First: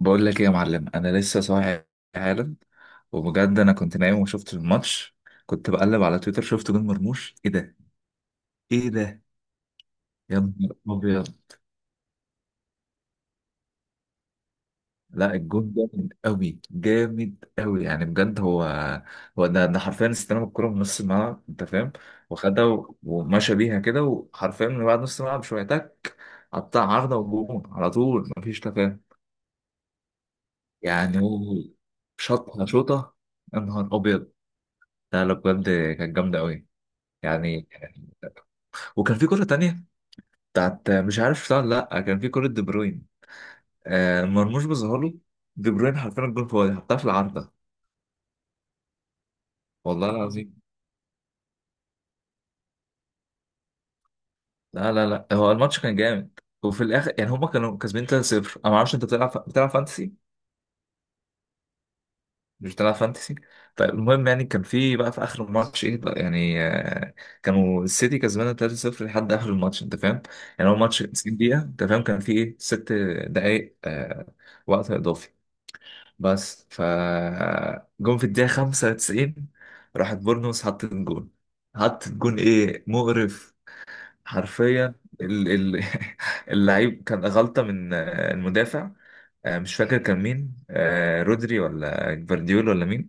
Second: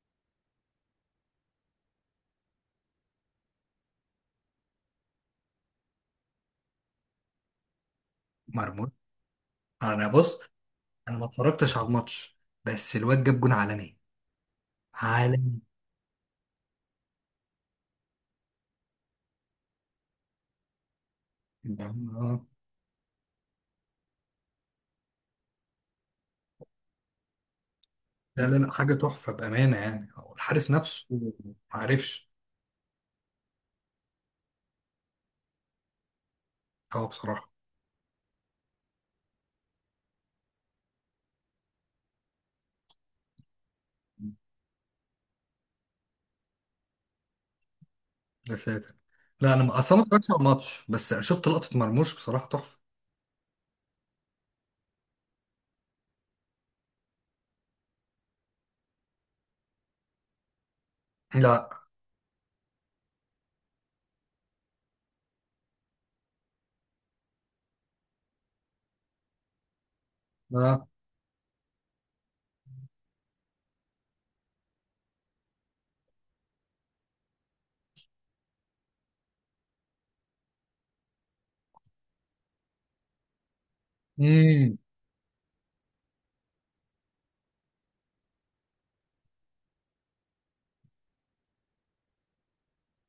بقول لك ايه يا معلم، انا لسه صاحي حالا. وبجد انا كنت نايم وشفت الماتش. كنت بقلب على تويتر شفت جون مرموش. ايه ده؟ مرموش. ايه ده؟ انا يا بص، نهار انا ما ابيض. اتفرجتش على الماتش بس الواد جاب جون عالمي، لا، عالمي. الجون جامد قوي جامد قوي، يعني بجد هو ده حرفيا استلم الكرة من نص الملعب، انت فاهم. آه. وخدها و- ومشى بيها كده، وحرفيا من بعد نص الملعب شويه تك، قطع عارضه وجون على طول، لا لا مفيش لا، حاجه تفاهم. تحفه بامانه، يعني هو الحارس نفسه يعني ما هو، عرفش. شاطها شوطه. يا نهار ابيض. لا لا، بجد كانت جامده قوي هو بصراحه، يعني. وكان في كرة تانية بتاعت، مش عارف شفتها ولا لا، كان في كرة دي بروين، آه مرموش بظهر له، دي بروين حرفيا الجول فاضي حطها في العارضة. يا ساتر. لا انا اصلا ما والله اتفرجتش على العظيم. الماتش بس شفت لقطه مرموش بصراحه تحفه. لا لا لا، هو الماتش كان جامد وفي الاخر يعني هما كانوا كسبانين 3-0. انا ما اعرفش، انت بتلعب فانتسي؟ لا مش بتلعب فانتسي؟ طيب المهم يعني كان في بقى في اخر الماتش ايه بقى يعني كانوا السيتي كسبانه 3-0 لحد اخر الماتش، انت فاهم. يعني هو لا. ماتش 90 دقيقة، انت فاهم؟ كان في ايه، ست دقايق وقت اضافي. بس جون في الدقيقة 95. راحت بورنموث حطت جون، حطت جون، ايه مقرف! امم. حرفيا ال- ال- اللعيب كان غلطة من المدافع. مش فاكر كان مين، رودري ولا جفارديول ولا مين.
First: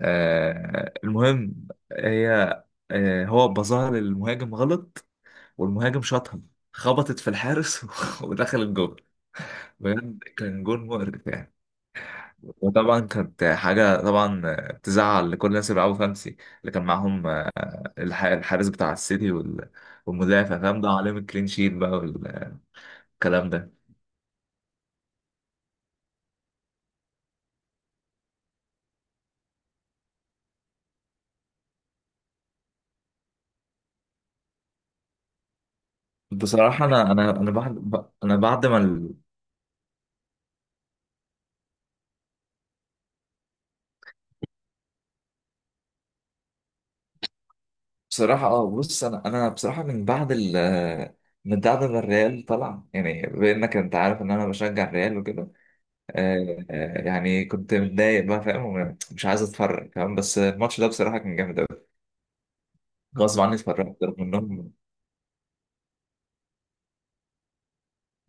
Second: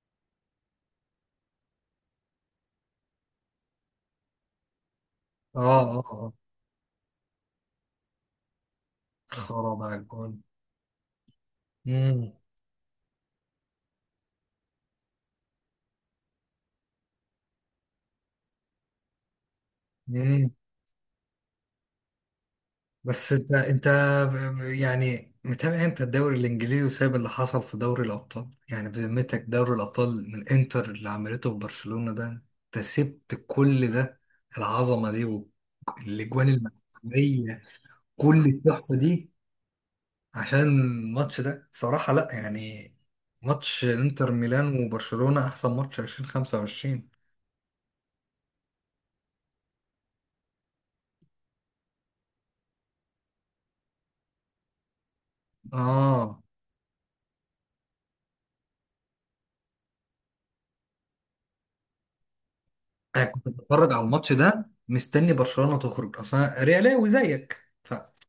المهم هي، هو بظهر للمهاجم غلط. اه اه والمهاجم اه. شاطها، خبطت في الحارس ودخل الجون. خراب على بجد الجون. كان جون مقرف يعني. وطبعا كانت حاجة طبعا تزعل لكل الناس اللي بيلعبوا خمسي اللي كان معاهم، الحارس بتاع السيتي امم. والمدافع، فاهم؟ ده عليهم الكلين شيت بقى بس والكلام انت ده. انت يعني متابع انت الدوري الانجليزي وسايب اللي حصل في دوري الابطال؟ يعني بذمتك، دوري الابطال، من انتر اللي عملته في برشلونة ده انت سبت كل ده؟ العظمة دي والاجوان، بصراحة أنا الملعبية، أنا كل بعد ما التحفة ال... دي، عشان الماتش ده؟ بصراحة لا. يعني ماتش انتر ميلان وبرشلونة احسن ماتش 2025. بصراحة بص، أنا بصراحة من بعد ما الريال طلع، يعني بإنك أنت عارف إن أنا بشجع الريال وكده. اه. يعني كنت متضايق بقى، فاهم، ومش عايز أتفرج، فاهم، بس الماتش ده بصراحة كان جامد أوي. انا غصب كنت عني بتفرج اتفرجت على رغم الماتش ده إنهم مستني برشلونة تخرج اصلا، ريالاوي زيك.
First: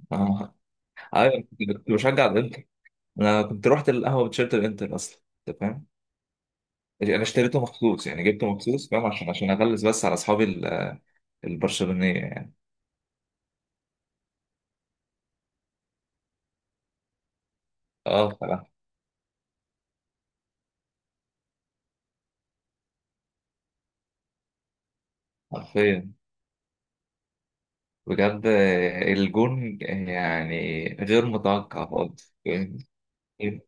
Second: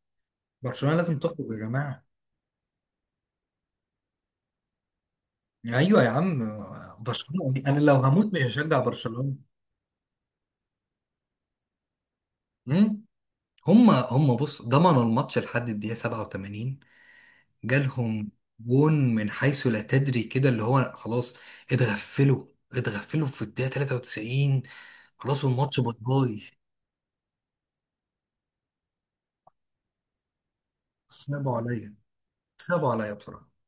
برشلونة لازم ايوه، تخرج يا كنت جماعة. بشجع الانتر. انا كنت رحت القهوه بتيشيرت الانتر اصلا، انت فاهم. ايوه يا عم. انا اشتريته برشلونة انا لو مخصوص يعني هموت مش جبته هشجع مخصوص، فاهم، عشان برشلونة. عشان اغلس بس على اصحابي البرشلونيه يعني. امم. هم بص، ضمنوا الماتش لحد الدقيقة 87، اه جالهم بصراحه. جون من حيث لا تدري كده، اللي هو خلاص اتغفلوا، اتغفلوا في الدقيقة 93، خلاص والماتش باي حرفيا. باي. بجد الجون يعني غير صعبوا متوقع عليا، خالص يعني. صعبوا عليا بصراحة. إيه،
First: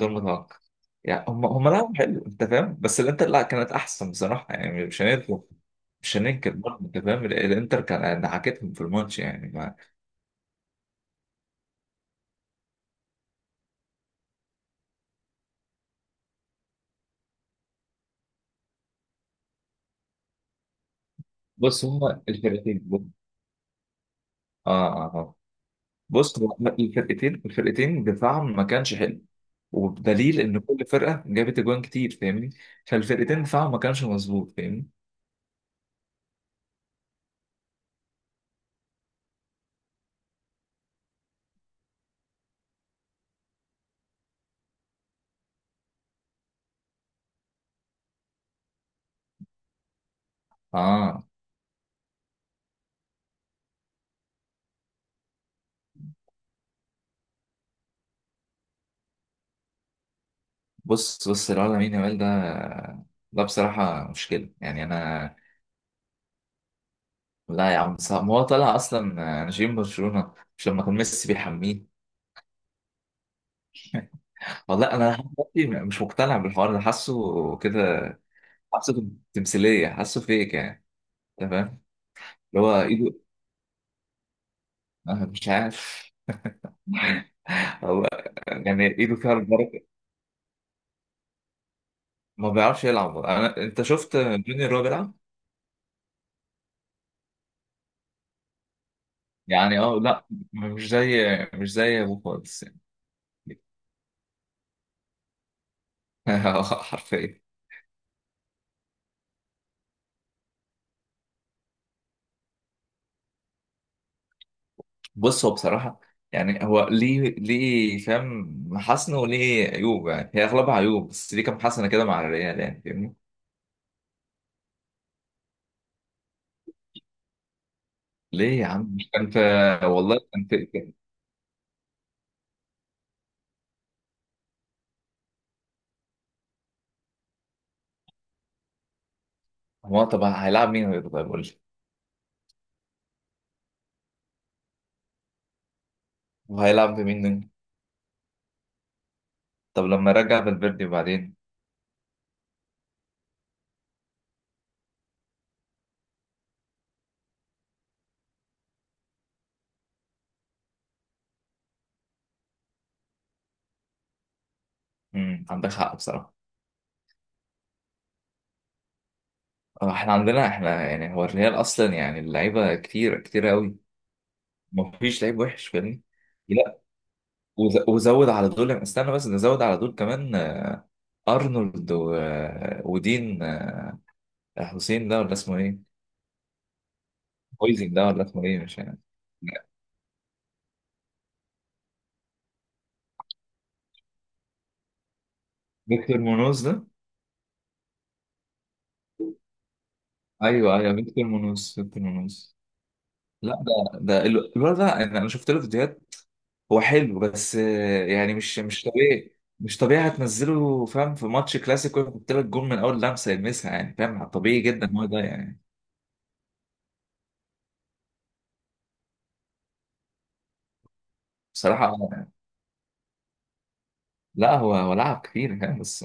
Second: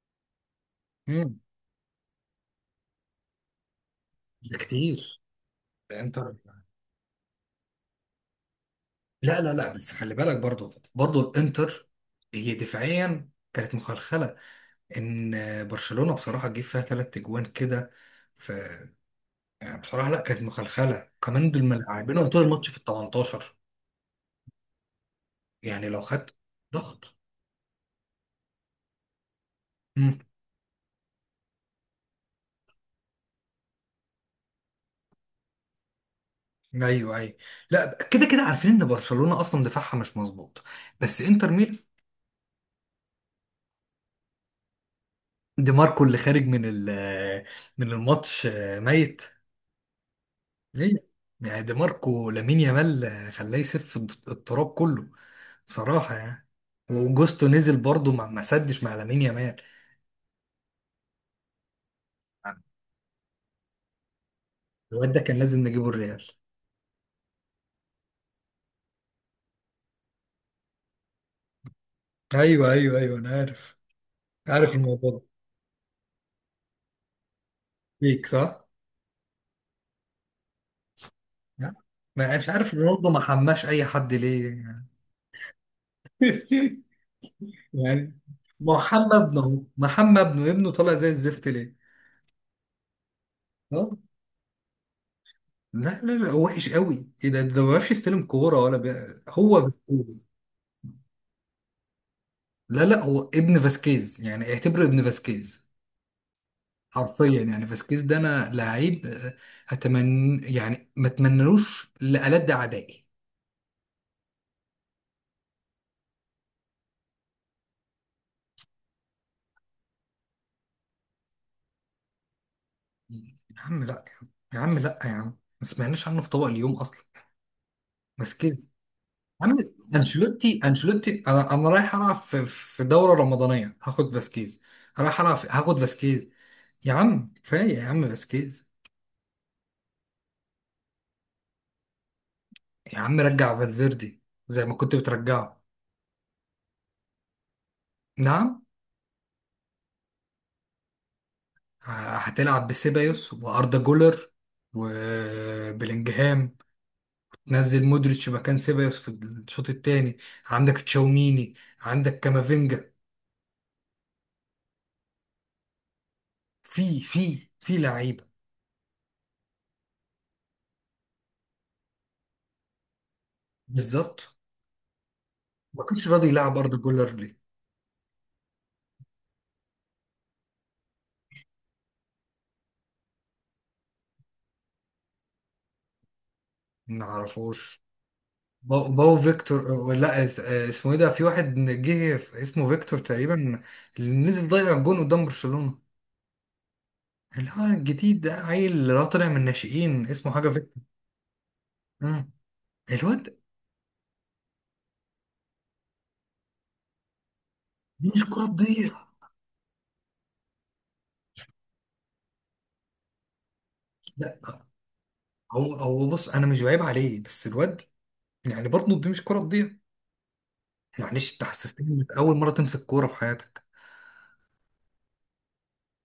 غير متوقع. يعني امم. هم لعبوا حلو، انت فاهم، بس الانتر لا، كانت احسن بصراحه ده يعني، كتير مش الانتر. هننكر برضه، انت فاهم. الانتر كان دعكتهم في الماتش لا يعني لا لا، ما. بس خلي بالك برضو الانتر هي دفاعيا كانت مخلخلة. ان برشلونة بصراحة جه فيها ثلاث اجوان كده، ف يعني بصراحة لا، كانت مخلخلة كمان دول، بص هم ملاعبينهم طول الماتش في ال الفرقتين، 18. اه اه آه. يعني لو خدت بص هو ضغط. الفرقتين دفاعهم ما كانش حلو. امم. وبدليل ان كل فرقه جابت اجوان كتير، فاهمني؟ فالفرقتين دفاعهم ما كانش مظبوط، فاهمين؟ ايوه ايوه. لا كده كده عارفين ان برشلونة اصلا دفاعها مش مظبوط، بس انتر ميلان، دي ماركو اللي خارج من ال من الماتش، ميت ليه؟ اه. يعني دي ماركو لامين يامال خلاه يسف التراب كله بصراحة يعني. وجوستو نزل برضه، ما سدش مع لامين يامال. بص الواد لامين يامال ده بصراحه مشكله يعني الواد ده انا. كان لازم نجيبه الريال. لا يا عم صعب، ما هو طلع اصلا نجيم برشلونه مش لما كان ميسي بيحميه. ايوه ايوه ايوه انا عارف، عارف والله الموضوع انا ده. لحد دلوقتي مش مقتنع بالحوار ده، حاسه كده، ليك صح؟ حاسه تمثيليه، حاسه فيك يعني، انت لا، فاهم. ما مش اللي عارف هو رونالدو ايده، ما حماش اي حد ليه يعني. أنا مش عارف. هو يعني يعني محمد ايده فيها ابنه أهو. البركه. محمد ابنه، ابنه طالع زي الزفت ليه؟ ما بيعرفش يلعب، انا انت اه. شفت جونيور وهو بيلعب لا لا لا، هو وحش قوي، ايه ده، ده ما بيعرفش يستلم كوره ولا هو يعني. اه فاسكيز. لا، مش زي مش زي ابوه خالص يعني. لا لا، هو ابن فاسكيز، يعني اعتبره ابن فاسكيز. حرفيا. حرفيا يعني. فاسكيز ده انا لعيب اتمنى يعني ما اتمنلوش لألد اعدائي. بص هو بصراحه، يعني هو ليه فاهم محاسنه وليه عيوب، يعني هي اغلبها عيوب بس ليه كام حسنه كده مع الريال يعني، فاهمني. يا عم لا، يا عم لا، يا عم ما سمعناش عنه في طبق اليوم اصلا، مسكين. يا ليه يا عم؟ مش كان في، عم والله كان انشيلوتي، في انشيلوتي، انا انا رايح العب في في دوره رمضانيه هاخد فاسكيز، رايح العب في هاخد فاسكيز. يا عم كفايه يا عم فاسكيز. هو طب هيلعب مين غيره؟ طيب قول لي، يا عم رجع فالفيردي زي ما كنت بترجعه. وهيلعب بمين تاني؟ نعم. طب لما رجع فالفيردي بعدين. هتلعب بسيبايوس واردا جولر وبلينجهام، نزل مودريتش مكان سيبايوس في الشوط الثاني، عندك تشاوميني، عندك كامافينجا، عندك حق بصراحه. في في في لعيبه. احنا عندنا، احنا يعني هو الريال اصلا يعني اللعيبه كتير كتير قوي. بالظبط. مفيش لعيب وحش، ما فاهمني. كانش راضي يلعب ارض لا، جولر ليه؟ وزود على دول، استنى بس نزود على دول كمان، ارنولد و... ودين، حسين ده ولا اسمه ايه؟ ما اعرفوش. هويزن ده ولا اسمه ايه؟ مش باو, يعني. باو فيكتور. لا اسمه ايه ده، في واحد جه اسمه فيكتور تقريبا، اللي نزل ضيع الجون قدام برشلونه، فيكتور مونوز ده؟ اللي هو الجديد ده، عيل اللي هو طالع من الناشئين، اسمه حاجه ايوه فيكتور. ايوه، فيكتور مونوز فيكتور مم. مونوز. الواد، لا ده، الولد ده، انا شفت له فيديوهات. هو حلو، بس دي مش يعني كره مش تضيع. طبيعي مش طبيعي، هتنزله فاهم في ماتش كلاسيكو يحط لك جول من اول لمسه يلمسها، يعني فاهم لا طبيعي جدا هو ده يعني. هو هو بص، انا مش بعيب عليه بس الواد، يعني برضه دي مش كره تضيع، معلش انت بصراحه حسستني انك اول مره تمسك كوره في حياتك لا، هو لعب كتير، فاهم، بس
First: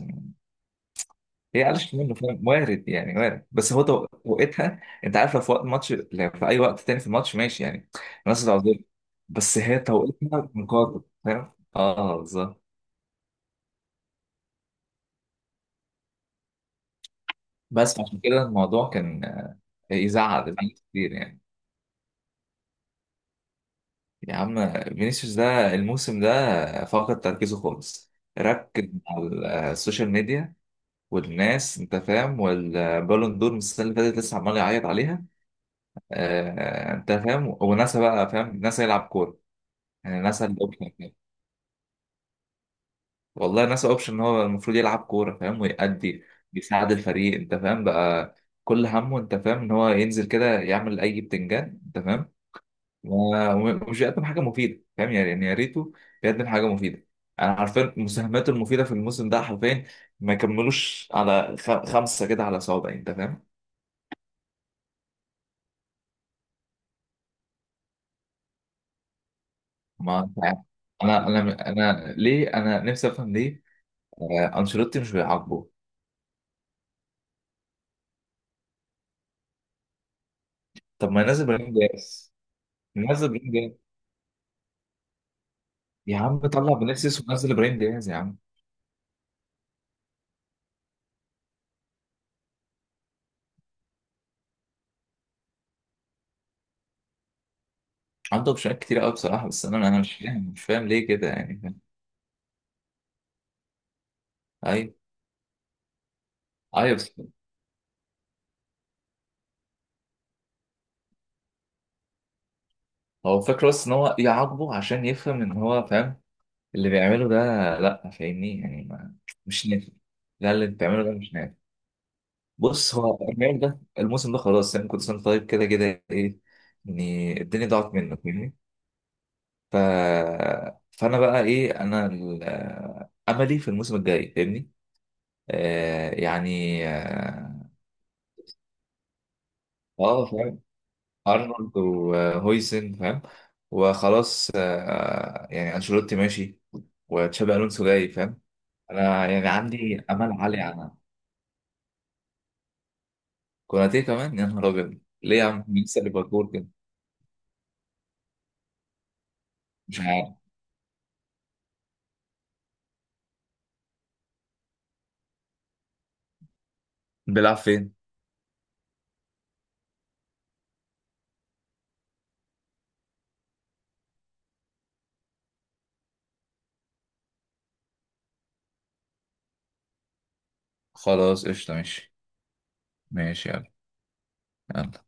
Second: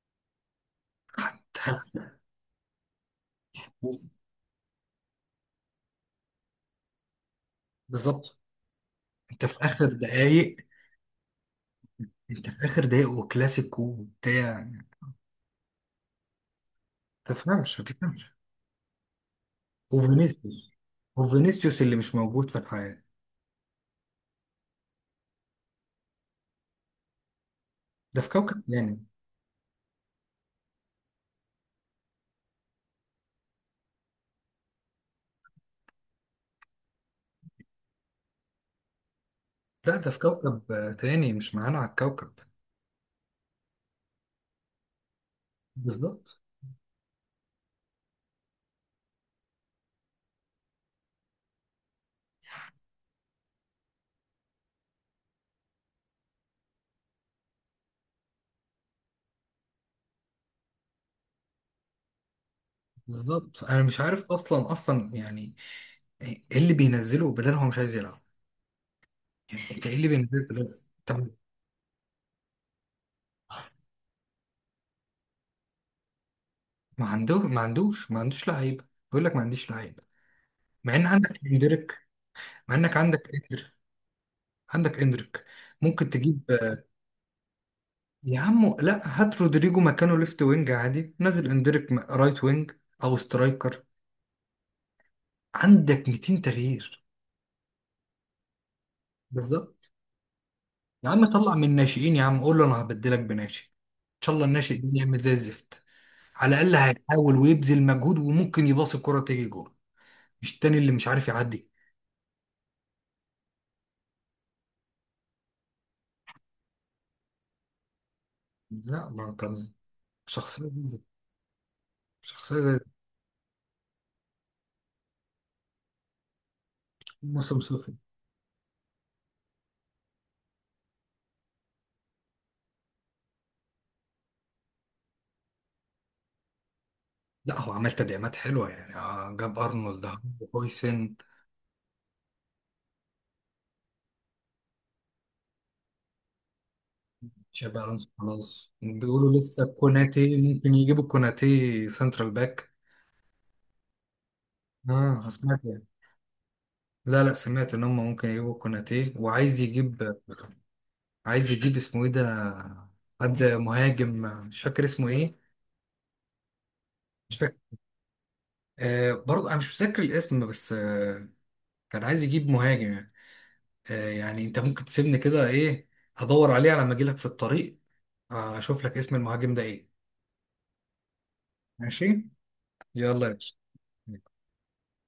هي حتى. قلشت منه، فاهم، وارد يعني وارد. بس هو وقتها انت عارف، لو في وقت ماتش لو في اي وقت تاني في الماتش ماشي يعني. بالظبط. الناس العظيم. انت بس في هي اخر توقيتها دقايق، مقاطع، فاهم، اه انت بالظبط. في اخر دقايق وكلاسيكو وبتاع، ما تفهمش ما بس عشان تفهمش كده الموضوع كان يزعل وفينيسيوس، كتير يعني. وفينيسيوس اللي مش موجود في الحياة، يا عم فينيسيوس ده الموسم ده فقد تركيزه خالص. ده في كوكب ركز تاني. على السوشيال ميديا والناس، انت فاهم، والبالون دور من السنه اللي فاتت لسه عمال يعيط عليها، انت فاهم. وناسا بقى فاهم، ناسا يلعب كوره. لا ده في يعني ناسا كوكب الاوبشن كده. تاني، مش معانا على الكوكب. والله ناسا اوبشن ان هو المفروض يلعب كوره، فاهم، ويأدي، بالظبط. بيساعد الفريق، انت فاهم بقى، كل همه انت فاهم ان هو ينزل كده يعمل اي بتنجان، انت فاهم، و- ومش بيقدم حاجه مفيده، فاهم يعني يا ريته بيقدم حاجه مفيده. انا عارفين مساهماته المفيده في الموسم ده، حرفيا ما كملوش على خمسه كده على صوابع، انت فاهم. بالظبط انا مش عارف، اصلا اصلا يعني، ايه اللي بينزله بدل؟ هو مش عايز يلعب. يعني انت ايه اللي ما انت بينزله عارف. بدل؟ طب. انا ليه، انا نفسي افهم ليه، انشيلوتي مش بيعاقبه. ما عنده، ما عندوش لعيبه، بيقول لك ما عنديش لعيبه مع ان طب ما عندك ينزل ابراهيم اندريك، دياز. مع انك نزل عندك ابراهيم اندريك، دياز عندك اندريك. ممكن يا عم، تجيب. طلع بنفسس ونزل ابراهيم دياز يا عم. يا عم لا، هات رودريجو مكانه ليفت وينج عادي، نزل اندريك رايت وينج او سترايكر. عندك 200 تغيير. عنده اوبشنات كتير قوي بصراحه، بس انا بالظبط. انا مش فاهم مش فاهم ليه يا عم كده طلع يعني، من فاهم. الناشئين، يا عم قول له انا هبدلك بناشئ، ان شاء الله الناشئ ده ايوه يعمل زي الزفت، على الاقل ايوه، بس هيحاول ويبذل مجهود وممكن يباص الكرة تيجي جول، مش التاني اللي مش عارف يعدي. هو فاكر بس ان هو يعاقبه عشان يفهم ان هو فاهم اللي بيعمله ده. لا فاهمني يعني، لا ما، ما مش كان نافع. لا شخصية زي اللي الزفت. بتعمله ده مش نافع. شخصية زي الزفت. بص هو الريال ده الموسم ده خلاص يعني، كنت سنة طيب كده كده ايه، يعني موسم الدنيا صفر. ضاعت منه فاهمني. ف... فانا بقى ايه، انا املي في الموسم الجاي، فاهمني، آه يعني لا اه. هو عمل تدعيمات حلوة، يعني جاب ارنولد، فاهم. هويسن. ارنولد وهويسن فاهم، وخلاص آه يعني، انشيلوتي ماشي، وتشابي تشابي الونسو الونسو جاي، فاهم. خلاص، انا بيقولوا يعني لسه عندي امل كوناتي عالي. ممكن يجيبوا كوناتي سنترال باك. كوناتي كمان يا نهار ابيض، اه ليه يا عم؟ سمعت مين يعني، لسه ليفربول كده. لا لا سمعت ان هم ممكن يجيبوا كوناتي، وعايز مش يجيب، عارف. عايز يجيب اسمه ايه ده، حد مهاجم، مش فاكر اسمه ايه، مش فاكر. بيلعب فين؟ آه برضه انا مش متذكر الاسم بس آه، كان عايز يجيب مهاجم يعني. آه يعني انت ممكن تسيبني كده ايه، ادور عليه على ما اجي لك في الطريق، آه، اشوف لك اسم المهاجم ده ايه. خلاص قشطة، ماشي. ماشي. يلا يا ماشي، باشا. يلا، يلا.